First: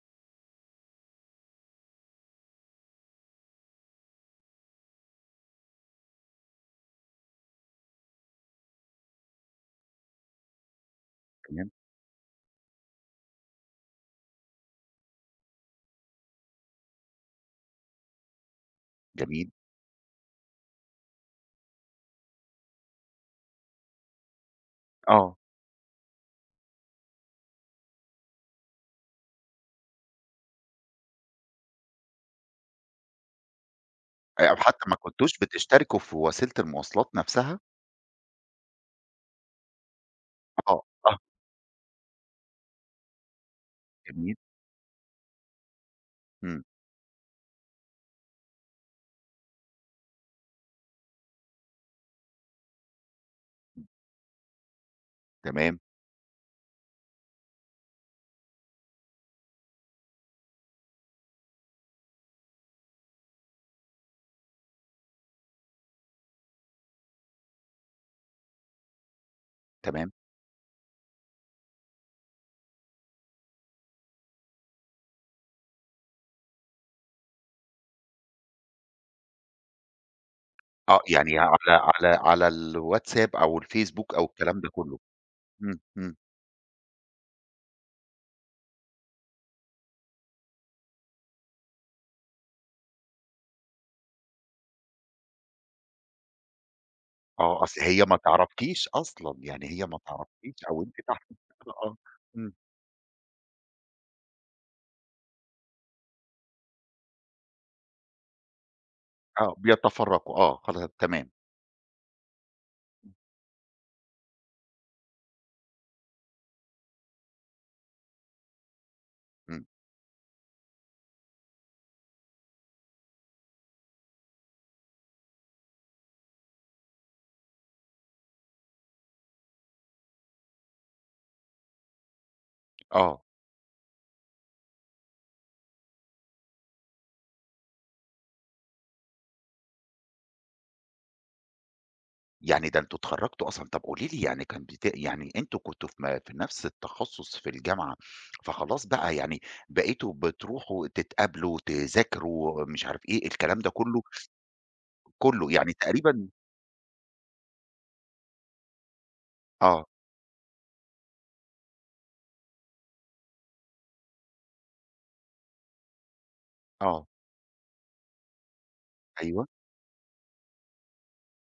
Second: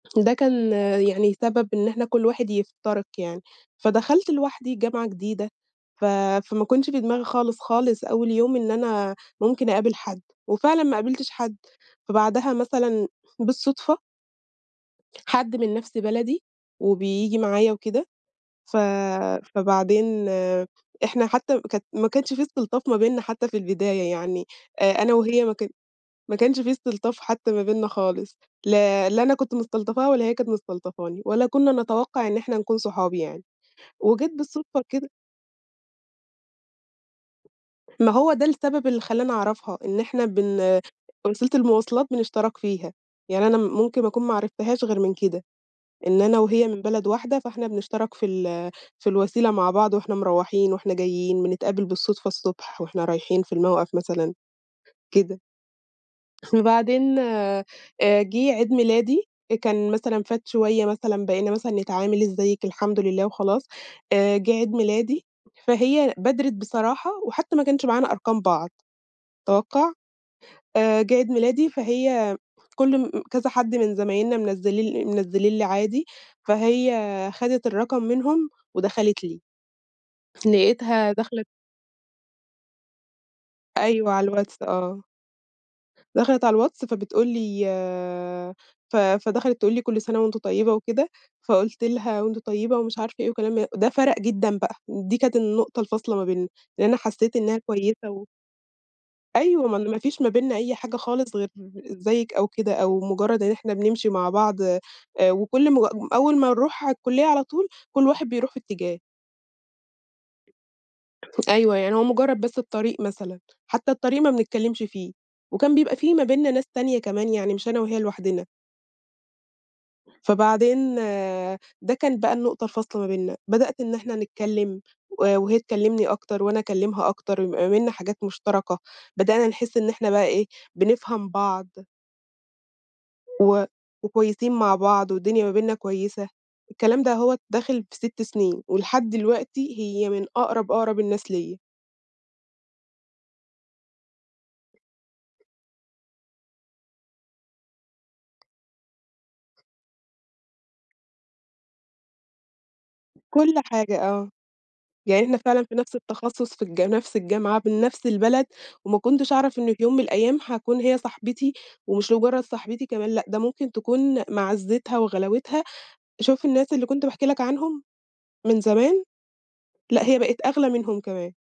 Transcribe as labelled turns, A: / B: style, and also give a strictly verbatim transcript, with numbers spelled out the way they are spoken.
A: ده كان يعني سبب إن إحنا كُلّ واحد يفترق يعني، فدخلت لوحدي جامعة جديدة، ف فما كانش في دماغي خالص، خالص أوّل يوم إن أنا ممكن أقابل حد، وفعلًا ما قابلتش حد.
B: تمام.
A: فبعدها مثلًا بالصدفة حد من نَفْس بلدي وبييجي معايا وكده، ف
B: جميل.
A: فبعدين إحنا حتّى كانت ما كانش في استلطاف ما بيننا حتّى في البداية يعني، آآ، أنا
B: آه.
A: وهي ما كان ما كانش في استلطاف حتّى ما بيننا خالص، ل لا أنا كنت مستلطفاها ولا هي كانت مستلطفاني، ولا كنّا نتوقع إن إحنا نكون صحاب يعني، وجات
B: أ أو
A: بالصدقة
B: حتى ما
A: كده
B: كُنتوش بتشتركوا في وسيلة المواصلات نَفْسها؟
A: ما هو ده السبب اللي خلّاني أعرفها، إن إحنا بن
B: آه، آه.
A: وسيلة المواصلات بنشترك فيها. يعني أنا ممكن أكون ما
B: جميل.
A: عرفتهاش غير من كده، إن أنا
B: إمم.
A: وهي من بلد واحدة، فإحنا بنشترك في ال في الوسيلة مع بعض وإحنا مروّحين وإحنا جايين، بنتقابل بالصدفة الصبح وإحنا رايحين في
B: امم.
A: الموقَف مثلًا، كده.
B: تمام.
A: وبعدين آآ، جِه عيد ميلادي، كان مثلًا فات شويّة مثلًا بقينا مثلًا نتعامل "إزيك؟" "الحمد لله." وخلاص، آآ، جِه عيد ميلادي فهي بادرِت بصراحة، وحتّى ما كانش معانا أرقام بعض، توقَّع.
B: تمام.
A: آآ، جِه عيد ميلادي فهي كُلّ مم كذا حد من زمايلنا منزِّلي منزّلين لي عادي، فهي خدِت الرقم منهم ودخلِت لي.
B: آه،
A: لقيتها
B: يعني
A: دخلِت
B: على على على الواتساب أو
A: أيوه،
B: الفيسبوك أو
A: على
B: الكلام
A: الواتس
B: ده كلّه،
A: آه.
B: إمم، إمم.
A: دخلِت على الواتس فبتقول لي آآ، ف فدخلِت تقول لي: "كُلّ سنة وأنتِ طيبة" وكده، فقُلت لِها: "وأنتِ طيبة"، ومش عارفة إيه وكلام من ده فَرَق جدًا بقى، دي كانت النقطة الفاصلة ما بيننا لأنّي حسّيت إنّها
B: آه، أصل هي
A: كويّسة
B: ما
A: و
B: تعرفكيش أصلًا، يعني
A: أيوه، م
B: هي
A: ما
B: ما
A: فيش ما
B: تعرفكيش
A: بيننا أي
B: أو أنتِ
A: حاجة خالص
B: [unintelligible]
A: غير
B: آه،
A: إزيك أو
B: إمم.
A: كده، أو مجرد إن إحنا بنمشي مع بعض آآ، وكُلّ م أول ما نروح على الكلية على طول كُلّ واحد بيروح في اتجاه.
B: آه، بيتفرّقوا آه، خلا تمام.
A: أيوه يعني هو مجرّد بس الطريق مثلًا، حتّى الطريق ما بنتكلمش فيه، وكان بيبقى في ما بيننا ناس تانية كمان يعني، مش أنا وهي لوحدنا.
B: إمم.
A: فبعدين ده كان بقى النقطة الفاصلة ما بيننا، بدأت إن إحنا نتكلّم و وهي تكلمني أكتر وأنا أكلمها أكتر، ما بيننا حاجات مشتركة، بدأنا نحس إن إحنا بقى إيه بنفهم بعض
B: آه.
A: و وكويسين مع بعض والدنيا ما بيننا كويّسة، الكلام ده هوّة داخل في ست سنين، ولحد دلوقتي هي من أقرب، أقرب الناس ليّا.
B: يعني ده أنتم اتخرجتوا أصلًا، طَب قولي لي يعني كان بت يعني أنتم كنتوا في م في نَفْس التخصص في الجامعة، فخلاص بقى يعني بقيتوا بتروحوا تتقابلوا تذاكروا مش عارف إيه،
A: كُلّ
B: الكلام ده
A: حاجة
B: كلّه
A: آه. يعني إحنا
B: كلّه
A: فعلًا
B: يعني
A: في نَفْس
B: تقريبًا
A: التخصص في الجا في نَفْس الجامعة من نَفْس البلد، وما كُنتش أعرف إنّه في
B: آه.
A: يوم من الأيّام هاكون هي صاحبتي، ومش مجرّد صاحبتي كمان، لأ ده ممكن تكون معزّتها وغلاوتها، شوف الناس اللي كُنت
B: آه.
A: باحكي لك عنهم من زمان،
B: أيوه.
A: لأ هي بقِت أغلى منهم كمان.